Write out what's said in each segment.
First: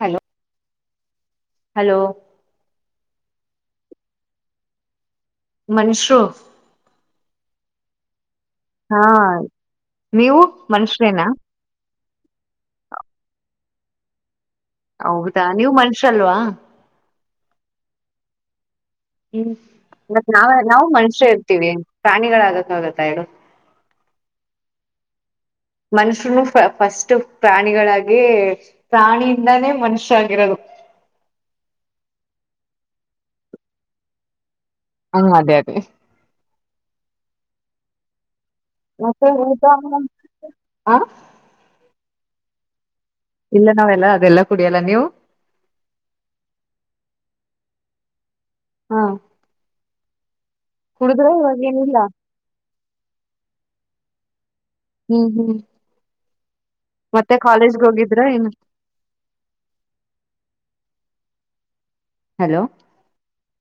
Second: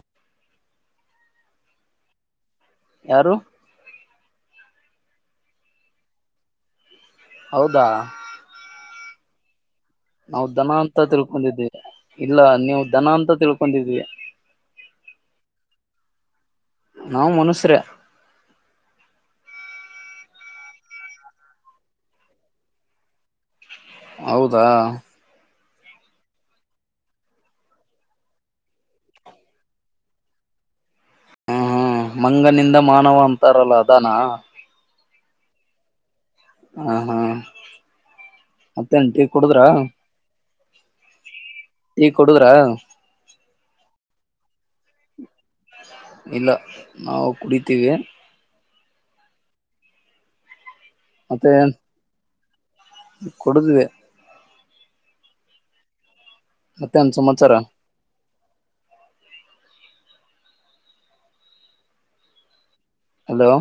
Hello. Hello. ಯಾರು. ಮನುಷ್ರು. ಹೌದಾ ಹಾ ನೀವು ನಾವು ದನ ಅಂತ ಮನುಷ್ರೇನಾ ತಿಳ್ಕೊಂಡಿದ್ದೇವಿ ಇಲ್ಲ ನೀವು ದನ ಅಂತ ತಿಳ್ಕೊಂಡಿದ್ವಿ ಹೌದಾ ನೀವು ಮನುಷ್ಯ ಅಲ್ವಾ ನಾವ್ ಮನುಷ್ಯರೇ ಹ್ಮ್ ಮತ್ತ ನಾವ ನಾವು ಮನುಷ್ಯ ಇರ್ತೀವಿ ಪ್ರಾಣಿಗಳಾಗತ್ತ ಆಗತ್ತ ಹೇಳೀ ಹೌದಾ ಮನುಷ್ಯರುನು ಫಸ್ಟ್ ಪ್ರಾಣಿಗಳಾಗಿ ಪ್ರಾಣಿಯಿಂದಾನೇ ಮನುಷ್ಯಗಿರೋದು ಹಾ ಹ ಮಂಗನಿಂದ ಮಾನವ ಅಂತಾರಲ್ಲ ಅದಾನ ಹಾ ಅದೇ ಅದೇ ಹ ಹಾ ಹತ್ತೆಂಟಿಗೆ ಕುಡುದ್ರ ಹಾ ಕೂಡುರ ಇಲ್ಲ ನಾವೆಲ್ಲ ಅದೆಲ್ಲಾ ಕುಡಿಯಲ್ಲ ನೀವು ಇಲ್ಲ ನಾವು ಕುಡಿತೇವಿ ಹಾ ಕುಡುದ್ರ ಇವಾಗೇ ಏನಿಲ್ಲ ಕುಡದೆ ಹ್ಮ್ ಹ್ಮ್ ಮತ್ತೇನ್ ಮತ್ತೆ ಸಮಾಚಾರ ಕಾಲೇಜ್ಗೆ ಹೋಗಿದ್ರ ಏನು ಹಲೋ ಹಲೋ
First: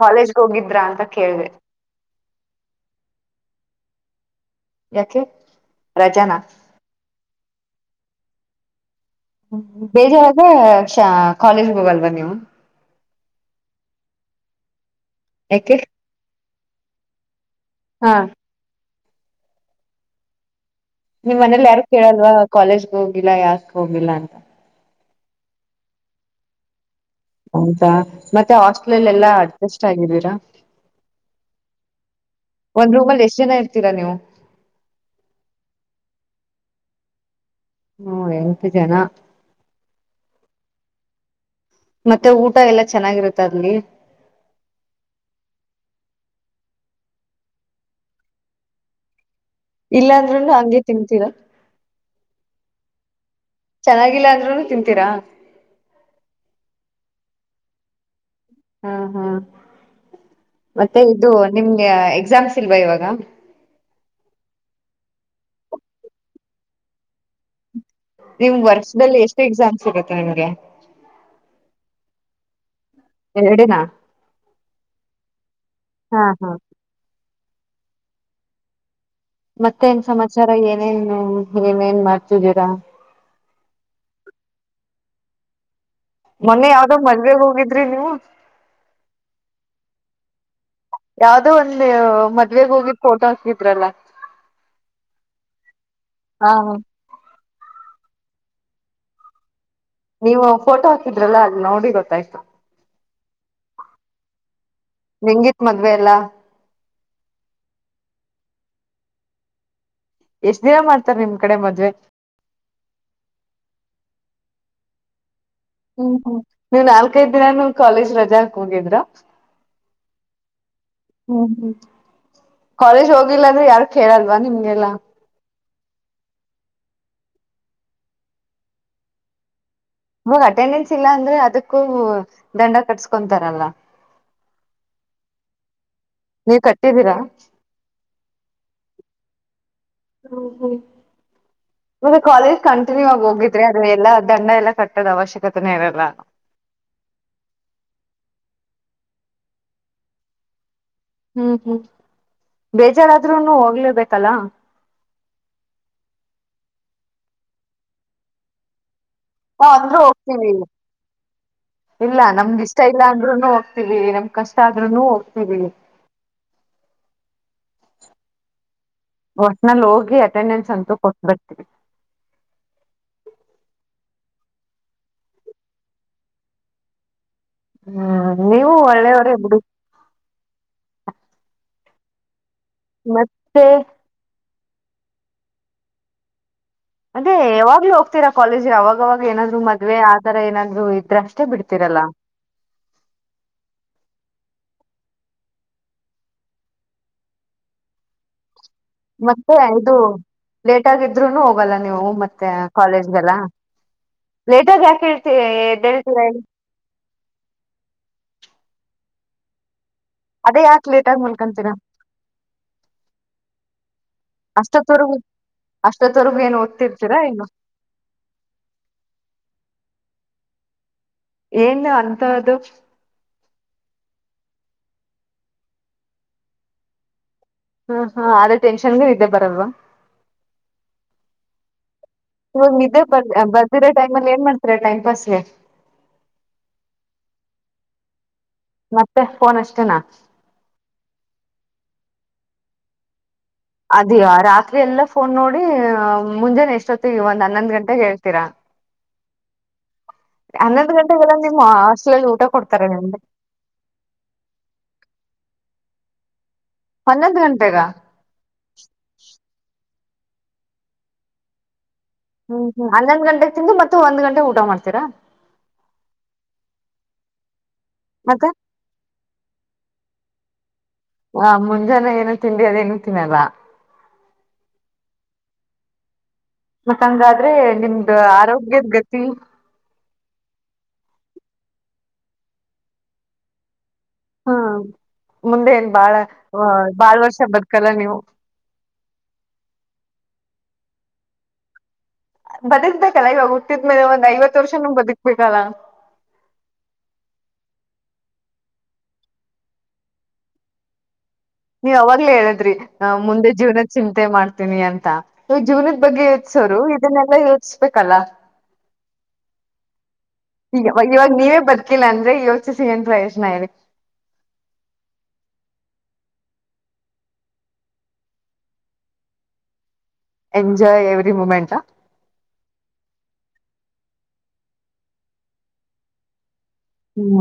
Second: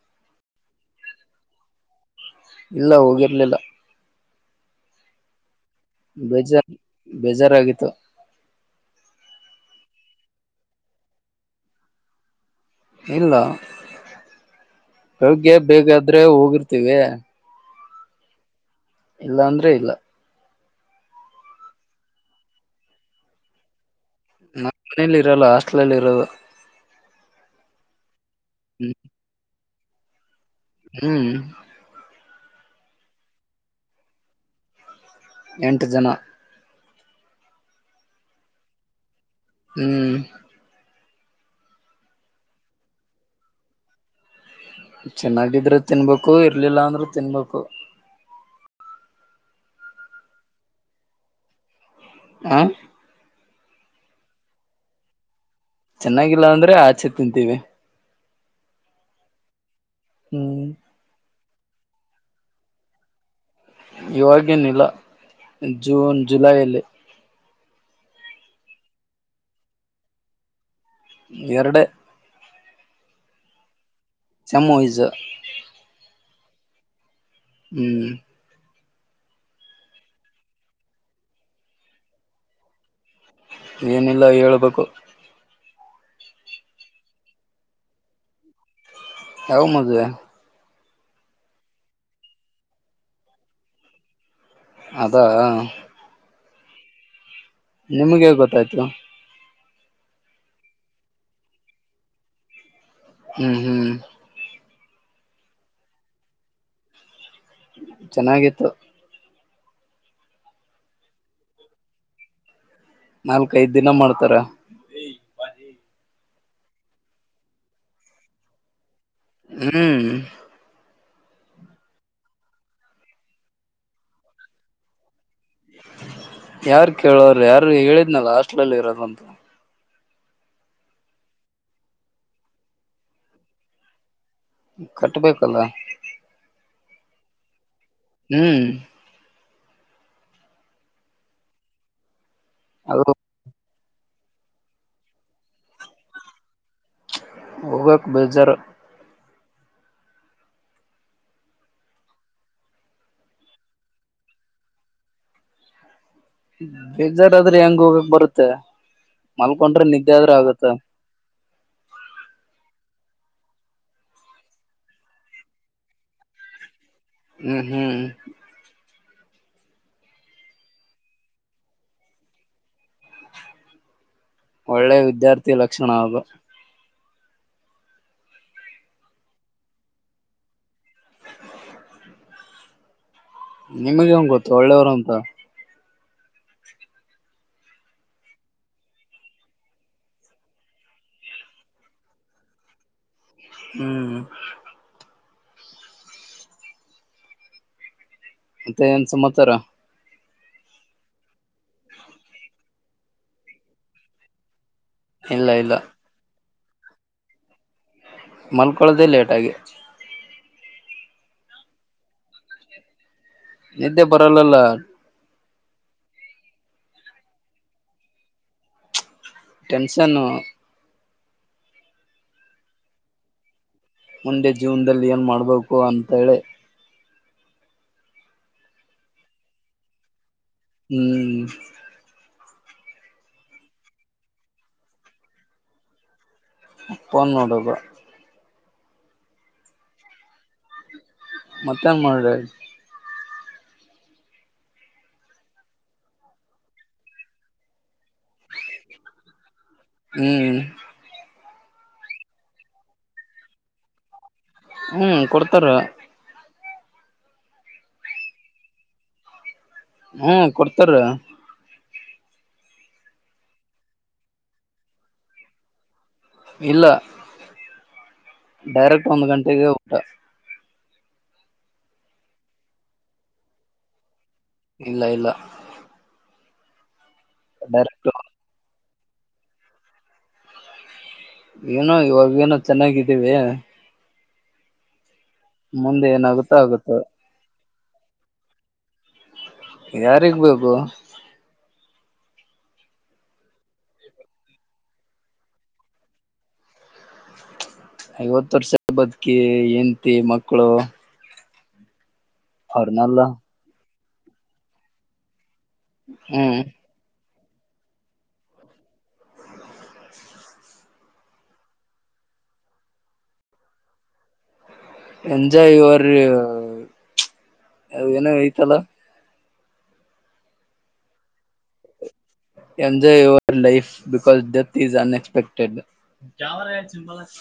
ಕಾಲೇಜ್ಗ್ ಹೋಗಿದ್ರ ಅಂತ ಕೇಳಿದೆ ಇಲ್ಲ ಹೋಗಿರ್ಲಿಲ್ಲ ಯಾಕೆ ರಜಾನಾ ಬೇಜಾರ್ ಬೇಜಾರ್ ಆಗ ಹ ಬೇಜಾರಾಗ ಕಾಲೇಜ್ ಹೋಗಲ್ವಾ ನೀವು ಇಲ್ಲ ಹೋಗೆ ಯಾಕೆ ಬೇಗಾದ್ರೆ ಹೋಗಿರ್ ತಿವ ಹಾ ಇಲ್ಲ ಅಂದ್ರೆ ಇಲ್ಲ ನಿಮ್ ಮನೇಲಿ ಯಾರು ಕೇಳಲ್ವ ಕಾಲೇಜ್ಗ ಹೋಗಿಲ್ಲ ಯಾಕೆ ಹೋಗಿಲ್ಲ ಅಂತ ಹ್ಮ ಮನೇಲಿ ಇರೋಲ್ಲ ಹಾಸ್ಟೆಲ್ಲ್ಲಿ ಇರೋದು ಹೌದಾ ಮತ್ತೆ ಹ್ಮ್ ಹಾಸ್ಟೆಲ್ ಎಲ್ಲಾ ಆತ ಎಷ್ಟ ಆಾಗಿದ್ದೀರಾ ಹ್ಮ್ ಒಂದ್ ರೂಮ್ಲ ಎಷ್ಟ್ ಜನ ಇರ್ತೀರಾ ನೀವು ಎಂಟು ಜನ ಹ್ಮ ಎಪ ಜನ ಹ್ಮ್ ಮತ್ತೆ ಊಟ ಎಲ್ಲ ಚೆನ್ನಾಗಿರುತ್ತೆ ಅಲ್ಲಿ ಚೆನ್ನಾಗಿದ್ರೆ ತಿನ್ಬೇಕು ಇರರ್ಲಿಲ್ಲ ಅಂದ್ರರು ತಿನ್ಬೇಕು ಇಲ್ಲಾ ಅಂದ್ರೂನು ಹಗೆ ತಿನ್ಂತಿರ ಆ ಚೆನ್ನಾಗಿಲ್ಲ ಅಂದ್ರುೂನು ತಿನ್ಂತೀರಾ ಚೆನ್ನಾಗಿಲ್ಲ ಅಂದ್ರೆ ಆಚೆ ತಿಂತೀವಿ ಹ್ಮ ಹಾ್ ಹ್ಮ್ ಮತ್ತೆ ಇದು ನಿಮ್ಗೆ ಎಕ್ಸಾಮ್ಸ್ ಇಲ್ವಾ ಇವಾಗ ಇವಾಗೇನಿಲ್ಲ ಜೂನ್ ಜುಲೈಯಲ್ಲಿ ನಿಮ್ ವರ್ಷದಲ್ಲಿ ಎಷ್ಟು ಎಕ್ಸಾಮ್ಸ್ ಸಿಗತ್ತೆ ನಿಮ್ಗೆ ಎರಡೇ ಎರಡೇನಾ ಸಮವಯ್ಸ ಹಾ ಹಾ ಹ್ಮ್ ಮತ್ತೆ ನ್ ಸಮಾಚಾರ ಏನೇನು ನೇನ್ ಮಾಡ್ತಿದ್ದೀರಾ ಏನಿಲ್ಲ ಹೇಳ್ಬೇಕು ಮೊನ್ನೆ ಯಾವ್ದೋ ಮದ್ವೆಗ್ ಹೋಗಿದ್ರಿ ನೀವು ಯವ್ ಮದುವೆ ಯಾವ್ದೋ ಒಂದು ಮದ್ವೆಗ ಹೋಗಿ ಫೋಟೋ ಹಾಕಿದ್ರಲ್ಲ ಅದಾ ಹಾ ನಿಮಗೆೇ ಗೊತ್ತಾಯ್ತು ನೀವು ಫೋಟೋ ಹಾಕಿದ್ರಲ್ಲ ಅಲ್ಲಿ ನೋಡಿ ಗೊತ್ತಾಯ್ತು ಹ್ಮ್ ಹ್ಮ್ ನಿಂಗಿತ್ ಮದ್ವೆ ಎಲ್ಲಾ ಚೆನ್ನಾಗಿತ್ತು ಎಷ್ಟ್ ದಿನ ಮಾಡ್ತಾರೆ ನಿಮ್ ಕಡೆ ಮದ್ವೆ ನಾಲ್ಕ ಐದ್ ದಿನ ಮಾಡ್ತಾರೆ ಹ್ಮ್ ಹ್ಮ್ ನೀವ್ ನಾಲ್ಕೈದು ದಿನನೂ ಕಾಲೇಜ್ ರಜಾ ಹಾಕ್ ಹೋಗಿದ್ರ ಇರಿ ಹು ಹ್ಮ ಕಾಲೇಜ್ ಹೋಗಿಲ್ಲ ಅಂದ್ರೆ ಯಾರು ಕೇಳಲ್ವಾ ನಿಮ್ಮನ್ನೆಲ್ಲ ಯಾರು ಕೇಳೋರು ಯಾರು ಹೇಳಿದ್ನಲ್ಲ ಹಾಸ್ಟ್ಲಲ್ಲಿ ಇರೋದಂತ ಹ ಅಟೆಂಡೆನ್ಸ್ ಇಲ್ಲ ಅಂದ್ರೆ ಅದಕ್ಕೂ ದಂಡ ಕಟ್ಸ್ಕೊಂತಾರಲ್ಲ ಕಟ್ ಬೇಕಲ್ಲ ನೀ ಕಟ್ಟಿದ್ದೀರಾ ಹ್ಮ್ ಹ್ಮ ಹ್ಮ ಕಾಲೇಜ್ ಅದು ಕಂಟಿನ್ಯೂ ಆಗಿ ಹೋಗಿದ್ರೆ ಎಲ್ಲ ದಂಡ ಎಲ್ಲ ಕಟ್ಟದ ಅವಶ್ಯಕತೆನೆಇರೆಲ್ಲ ಹೋಗಕ್ಕೆ ಬೇಜರ್ ಹ್ಮ್ ಹ್ಮ್ ಬೇಜಾರಾದ್ರೂನು ಹೋಗಲೇಬೇಕಲ್ಲ ಬೇಜಾರಾದ್ರೆ ಹೆಂಗ ಹೋಗಕ್ ಬರುತ್ತೆ ಹ ಮಲ್ಕೊಂಡ್ರೆ ಅಂದ್ರರು ನಿದ್ದೆ ಆದ್ರ ಹೋಗ್ತೀವಿ ಆಗತ್ತ ಇಲ್ಲ ನಮ್ಗ ಇಷ್ಟ ಇಲ್ಲ ಅಂದ್ರು ಹೋಗ್ ಹೋಗತವಿ ನಮ್ ಕಷ್ಟ ಆದ್ರುನು ಹೋಗ್ತಿವಿ ಹ್ಮ್ ಹ್ಮ್ ಹೊಟ್ನಲ್ಲಿ ಹೋಗಿ ಅಟೆಂಡೆನ್ಸ್ ಅಂತೂ ಕೊಟ್ಟಬಿಡ್ತೀವಿ ಒಳ್ಳೆ ವಿದ್ಯಾರ್ಥಿ ಲಕ್ಷಣ ಆವು ಹ್ಮ್ ನೀವು ಒಳ್ಳೆಯವರೇ ಬಿಡಿ ಮತ್ ನಿಮಗೆ ಎಂಗ್ಗೊತ್ ಒಳ್ಳೆಯವರು ಅಂತ. ಅದೇ ಯಾವಾಗ್ಲೂ ಹೋಗ್ತೀರಾ ಕಾಲೇಜ್ಗೆ ಅವಾಗವಾಗ ಏನಾದ್ರು ಮದ್ವೆ ಆ ತರ ಏನಾದ್ರು ಇದ್ರೆ ಅಷ್ಟೇ ಬಿಡ್ತೀರಲ್ಲ ಹ್ಮ್ ಮತ್ತೆ ಏನ್ ಸಮಾಚಾರ ಮತ್ತೆ ಐದು ಲೇಟ್ ಆಗಿದ್ರುನು ಹೋಗಲ್ಲ ನೀವು ಮತ್ತೆ ಕಾಲೇಜ್ಗೆಲ್ಲ ಲೇಟ್ ಜಾಕಳ್ತಿ ಇಲ್ಲ ಇಲ್ಲ ಡೆಲ್ [unintelligible] ಮಲ್ಕೊಳ್ಳೋದೆೇ ಲೇಟಾಗಿ ಅದೇ ಯಾಕ ಲೇಟ್ ಆಗ ಮುಲ್ಕಂತೀರ ನಿದ್ದೆ ಬರಲ್ಲ ಅಲ್ಲ ಅಷ್ಟತ್ತವರ್ಗೂ ಏನ್ ಓದ್ತಿರ್ತೀರಾ ಏನು ಟೆನ್ಷನ್ನು ಏನ್ ಅಂತ್ದು ಮುಂದೆ ಜೀವನದಲ್ಲಿ ಏನ್ ಮಾಡ್ಬೇಕು ಅಂತೇಳಿ ಹ್ಮ ಹಾ ಆದ್ರೇ ಟೆನ್ಷನ್ಗೆ ಇದ್ದೆ ಬರಲ್ವಾ ಹ್ಮ್ ಇವಾಗ ನಿದ್ದೆ ಬರ್ ಬರೋದಿರ ಟೈಮ್ ಅಲ್ಲಿ ಏನ್ ಮಾಡತೀರಾ ಟೈಮ್ ಪಾಸಗೆ ಫೋನ್ ನೋಡೋದು ಮತ್ತೆ ಫೋನ್ ಅಷ್ಟೇನಾ ಮತ್ತೇನ್ ಮಾಡ್ಲಿ ಅದ ರಾತ್ರಿ ಎಲ್ಲ ಫೋನ್ ನೋಡಿ ಮುಂಜಾನೆ ಎಷ್ಟೊತ್ತ ಒಂದ್ ಹನ್ನೊಂದ ಗಂಟೆಗೆ ಹೇಳ್ತೀರ ಹ್ಮ್ ಹನ್ನೊಂದು ಗಂಟೆಗೆ ಎಲ್ಲ ಹಾಸ್ಟೇಲ್ ಅಲ್ಲಿ ಊಟ ಕೊಡ್ತಾರೆ ನಿಮಗೆ ಹ್ಮ್ ಕೊಡ್ತಾರ ಹನ್ನೊಂದು ಗಂಟೆಗ ಹ್ಮ ಕೊಡ್ತಾರ ಹ್ಮ್ ಹನ್ನೊಂದ್ ಗಂಟೆೆಗೆ ತಿಂದು ಮತ್ತ ಒಂದ್ ಗಂಟೆಗೆ ಊಟ ಮಾಡ್ತೀರಾ ಇಲ್ಲ ಮತ್ತೆ ಡೈರೆಕ್ಟ್ ಒಂದ ಗಂಟೆಗೆ ಊಟ ಹಾ ಮುಂಜಾನೆ ಏನು ತಿಂಡಿ ಅದ ಏನೂ ತಿನ್ನಲ್ಲ ಇಲ್ಲ ಇಲ್ಲ ಹಂಗಾ ಆದ್ರೆ ಡೈರೆಕ್ಟ್ ನಿಮದು ಆರೋಗ್ಯದ ಗತಿ ಹ ಏನೋ ಇವಾಗ ಏನೋ ಚೆನ್ನಾಗಿ ಇದೀವಿ ಹಾ ಮುಂದೆ ಏನ್ ಬಾಳ ಏನಾಗುತ್ತೋ ಆಗುತ್ತೋ ಬಾಳ್ ವರ್ಷ ಬದಕ್ ಚೋಲ ನೀವು ಯಾರಿಗೆಬೇಕು ಬದುಕಬೇಕ್ ಅಲ್ಲ ಇವಾಗ ಹುಟ್ಟಿದ್ಮೇಲೆ ಒಂದ್ ಐವತ್ತು ವರ್ಷನು ಬದುಕಬೇಕ್ ಅಲ್ಲಾ ಐವತ್ತು ವರ್ಷ ಬದುಕಿ ಹೆಂಡತಿ ಮಕ್ಕಳು ನೀವು ಅವಾಗ ಹೇಳದ್ರಿ ಅವ್ರನೆಲ್ಲ ಮುಂದೆ ಜೀವನ ಚಿಂತೆ ಮಾಡ್ತೀನಿ ಅಂತ ಜೀವನದ ಬಗ್ಗೆ ಹ್ಮ್ ಯೋಚಸೂರು ಇದನ ಎಲ್ಲಾ ಯೋಚಿಸಬೇಕ್ ಅಲ್ಲಾ ಈಗ ಇವಾಗ ನೀವೇ ಬದುಕಿಲ್ಲ ಅಂದ್ರೆ ಯೋಚಿಸಿ ಏನ್ ಪ್ರಯೋಜನ ಇದೆ ಎಂಜಾಯ್ ಯುವರ್ ಏನ ಐತಿ ಅಲ್ಲಾ enjoy every moment enjoy your life because death is unexpected hmm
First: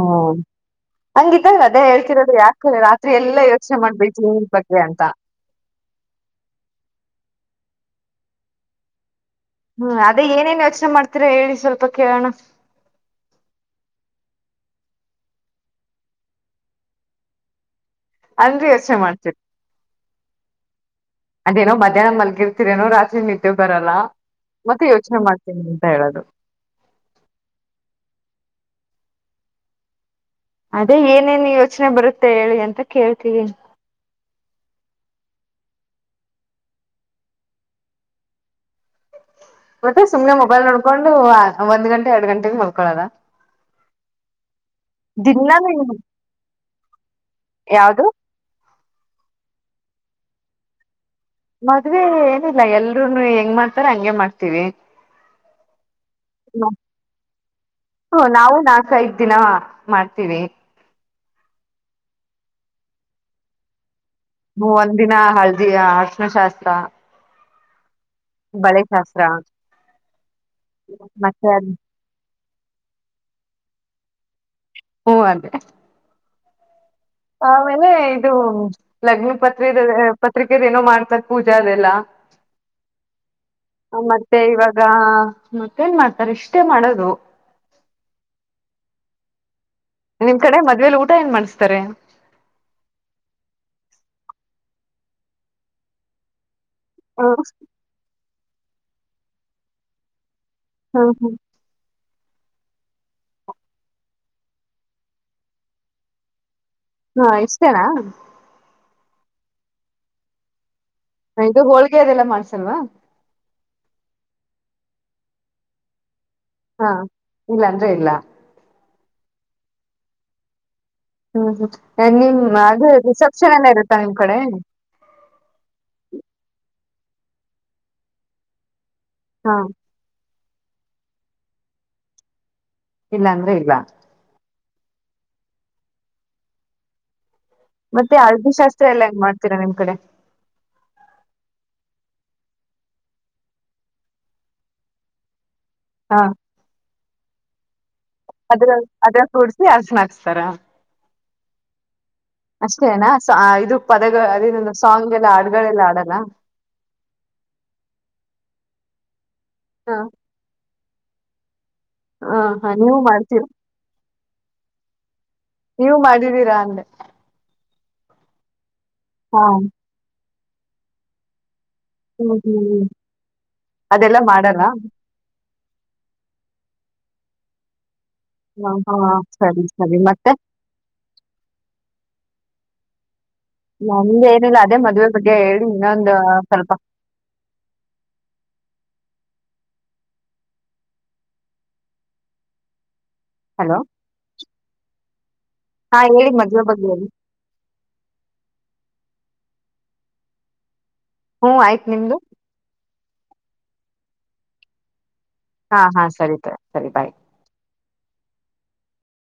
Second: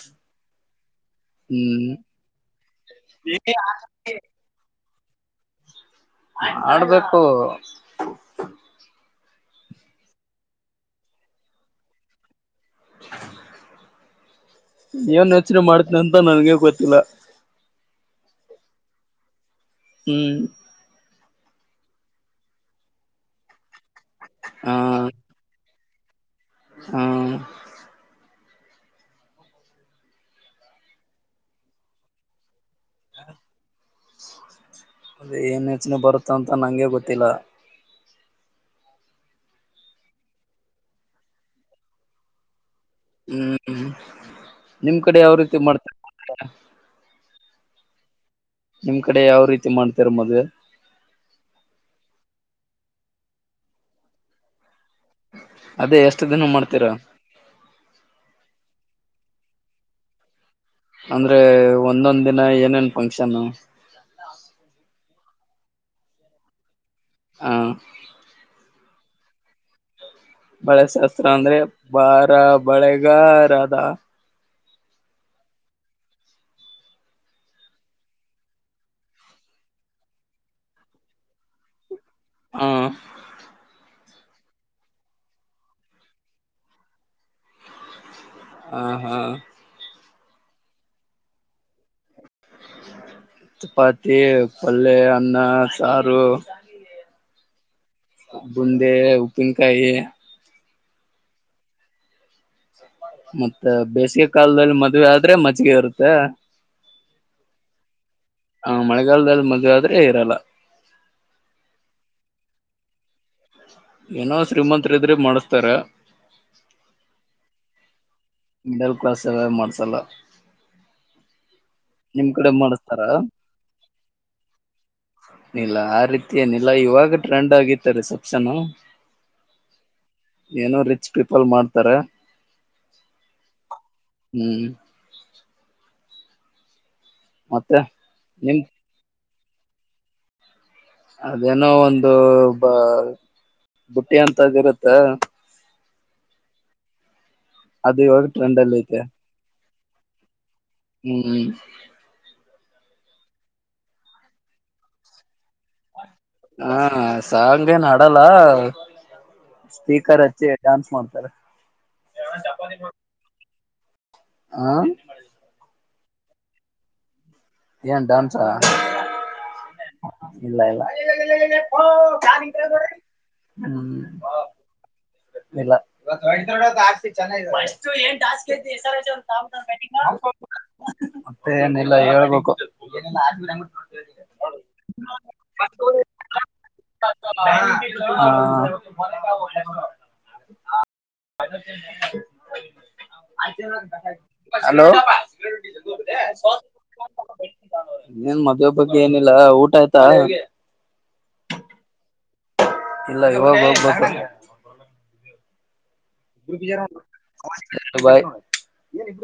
ಹಂಗ ಇತ್ತು ಅಂದ್ರೆ ಅದೇ ಹ್ಮ್ ಹೇಳ್ತಿರೋದು ಯಾಕ ರಾತ್ರಿ ಎಲ್ಲಾ ಯೋಚನೆ ಮಾಡಬೇಕ ಬಗ್ಗೆ ಅಂತ ಆಡ್ಬೇಕು [inaudible] [unintelligible] ಹ್ಮ್ ಅದೇ ಏನೇನ್ ಯೋಚನೆ ಮಾಡ್ತೀರಾ ಹೇಳಿ ಸ್ವಲ್ಪ ಕೇಳೋಣ ಏನ್ ಯೋಚನೆ ಮಾಡ್ತನಿ ಅಂತ ನನಗೆ ಗೊತ್ತಿಲ್ಲ ಅನ್ರಿ ಯೋಚನೆ ಮಾಡತಿನಿ ಹ್ಮ್ ಅದೇನೋ ಮಧ್ಯಾಹ್ನ ಮಲ್ಗಿರ್ತೀರ ಏನೋ ರಾತ್ರಿ ನಿದ್ದೆ ಬರಲ್ಲ ಮತ್ತೆ ಯೋಚನೆ ಮಾಡ್ತೇನಿ ಅಂತ ಹೇಳದು ಹ ಅದೇ ಏನೇನು ಯೋಚನೆ ಬರುತ್ತೆ ಹೇಳಿ ಅಂದೇ ಕೇಳ್ತೀರಿ ಅದೇ ಏನ್ ಯೋಚನೆ ಬರುತ್ತ ಅಂತ ನಂಗೆ ಗೊತ್ತಿಲ್ಲ ಮತ್ತೆ ಸುಮ್ನೆ ಮೊಬೈಲ್ ನೋಡ್ಕೊಂಡು ಒಂದ್ ಗಂಟೆ ಎರಡ್ ಗಂಟೆಗೆ ಮಲ ಹ್ಮ್ ನಿಮ್ ಕಡೆ ಯಾವ ರೀತಿ ಮಾಡ್ತಾರೆ ಯಾವದು ನಿಮ್ ಕಡೆ ಯಾವ ರೀತಿ ಮಾಡ್ತಾರೆ ಮದ್ವೆ ಮದ್ವೆ ಏನಿಲ್ಲ ಹೇಳ್ರೂನು ಹೆಂಗ್ ಮಾಡ್ತಾರ ಹಂಗೆ ಮಾಡ್ತೀವಿ ಅದೇ ಎಷ್ಟು ದಿನ ಮಾಡ್ತೀರಾ ಹ ನಾವು ನಾಶ ಇ ದಿನ ಮಾಡ್ತೀವಿ ಅಂದ್ರೆ ಒಂದೊಂದ್ ದಿನ ಏನೇನ್ ಫಂಕ್ಷನು ಹ ಒಂದ ದಿನ ಹಳದಿ ಹ ಅರಸಿನಶಾಸ್ತ್ರ ಹ ಶಾಸ್ತ್ರ ಬಳೆ ಶಾಸ್ತ್ರ ಮತ್ತೆ ಅಂದ್ರೆ ಅದ್ ಬಾರ ಬಳೆಗಾರದ ಹ್ಮ ಅದೇ ಆಮೇಲೆ ಇದು ಲಗ್ನಾ ಪತ್ರಿ ಪತ್ರಿಕೆದೇನೋ ಮಾಡ್ತದ ಪೂಜೆ ಅದೆಲ್ಲ ಹ ಮತ್ತೆ ಇವಾಗ ಮತ್ತೇನ್ ಮಾಡ್ತಾರೆ ಇಷ್ಟೇ ಮಾಡದು ಹ ಹಾ ನಿಮ್ ಕಡೆ ಮದ್ವೆೇಲಿ ಊಟ ಏನ್ ಮಾಡಸ್ತಾರೆ ಚಪಾತಿ ಪಲ್ಯ ಅನ್ನ ಸಾರು ಹ ಬುಂದೆ ಉಪ್ಪಿನ್ಕಾಯಿ ಹ್ಮ ಹಾ ಮತ್ತೆ ಬೇಸಿಗೆ ಕಾಲದಲ್ಲಿ ಮದ್ವೆ ಆದ್ರೆ ಮಜ್ಗೆ ಇರುತ್ತೆ ಹಾ ಇಷ್ಟೇನಾ ಹ ಮಳೆಗಲ್ದಾಳಿ ಮದುವೆ ಆದ್ರೆ ಇರಲ್ಲ ಇದು ಹೋಳ್ಗೆ ಅದೆಲ್ಲ ಮಾಡ್ಸಲ್ವಾ ಏನೋ ಶ್ರೀಮಂತ ಇದ್ರೆ ಮಾಡಸ್ತಾರೆ ಹಾ ಇಲ್ಲ ಅಂದ್ರೆ ಇಲ್ಲ ಮಿಡಲ್ ಕ್ಲಾಸ್ ಎಲ್ಲ ಮಾಡ್ಸಲ್ಲ ಹ್ಮ ಹ ಹ ನಿಮ್ ಕಡೆ ಅದು ಮಾಡಿಸತಾರ ರಿಸೆಪ್ಷನ್ ಎಲ್ಲ ಇರುತ್ತಾ ನಿಮ್ ಕಡೆ ಇಲ್ಲ ಆ ರೀತಿ ಏನಿಲ್ಲ ಇವಾಗ ಟ್ರೆಂಡ್ ಆಗಿತ್ತ ರಿಸೆಪ್ಷನು ಹಾ ಏನೋ ರಿಚ್ ಪೀಪಲ್ ಮಾಡ್ತಾರೆ ಇಲ್ಲ ಅಂದ್ರೆ ಇಲ್ಲ ಹ್ಮ್ ಮತ್ತೆ ನಿಮ್ ಹಾಲ್ದಿಶಾಸ್ತ್ರ ಎಲ್ಲ ಏನ್ ಮಾಡ್ದ ತಿರ ನಿಮ್ ಕಡೆ ಅದೇನೋ ಒಂದು ಬ ಬುಟ್ಟಿ ಅಂತದ್ ಇರುತ್ತ ಹಾ ಅದು ಇವಾಗ ಟ್ರೆಂಡ್ ಅದ್ರ ಅಲ್ಲಿ ಐತೆ [inaudible] ಹ್ಮ್ ಅಷ್ಟೇನಾ ಸಾ ಇದು ಪದಗಳ ಅರಿನನು ಸಾಂಗ್ ಎಲ್ಲ ಆಡ್ಗಳೆಲ್ಲ ಆಡಲ್ಲ ಹಾ ಸಾಂಗ ಏನ್ ಆಡಲ್ಲ ಹ ಸ್ಪೀಕರ್ ಹಚ್ಚೇ ಡಾನ್ಸ್ ಮಾಡತ [unintelligible] ಹ ಹಾ ನೀವು ಮಾಡ್ತೀರ ಹ ನೀವು ಮಾಡಿದೀರಾ ಅಂದೆ ಏನ್ ಡಾನ್ಸಾ ಹಾ ಇಲ್ಲ ಇಲ್ಲ ಹ್ಮ ಹ್ಮ್ ಹ್ಮ್ ಅದೆಲ್ಲ ಮಾಡಲ್ಲ ಆಗ್ತಿ ಚೆನ್ನ ಹ ಹಾ ಸರಿ ಸರಿ ಮತ್ತೆ [unintelligible] [unintelligible] ಏನಿಲ್ಲ ಹೇಳಬೇಕು [inaudible] ನಮ್ದ ಏನಿಲ್ಲ ಅದೇ ಮದುವೆ ಬಗ್ಗೆ ಹೇಳಿ ಇನ್ನೊಂದು ಸ್ವಲ್ಪ ಹಾ [inaudible] ಹಲೋ [unintelligible] ಹಲೋ ಹಾ ಹೇಳಿ ಮದ್ವೆೆ ಬಗ್ಗೆ ಹೇಳಿ ಎಲ್ಲಾ ಊಟ್ ಊಟಯತಾ ಹ್ಮ್ ಆಯ್ತ್ ನಿಮ್ದು ಇಲ್ಲ ಇ ಹೋಗ ಹೋಗ್ಬಬೇಕು ಹಾ ಹಾ ಸರಿತ್ ಸರಿ ಬಾಯ್ ಹ ಬಾಯ್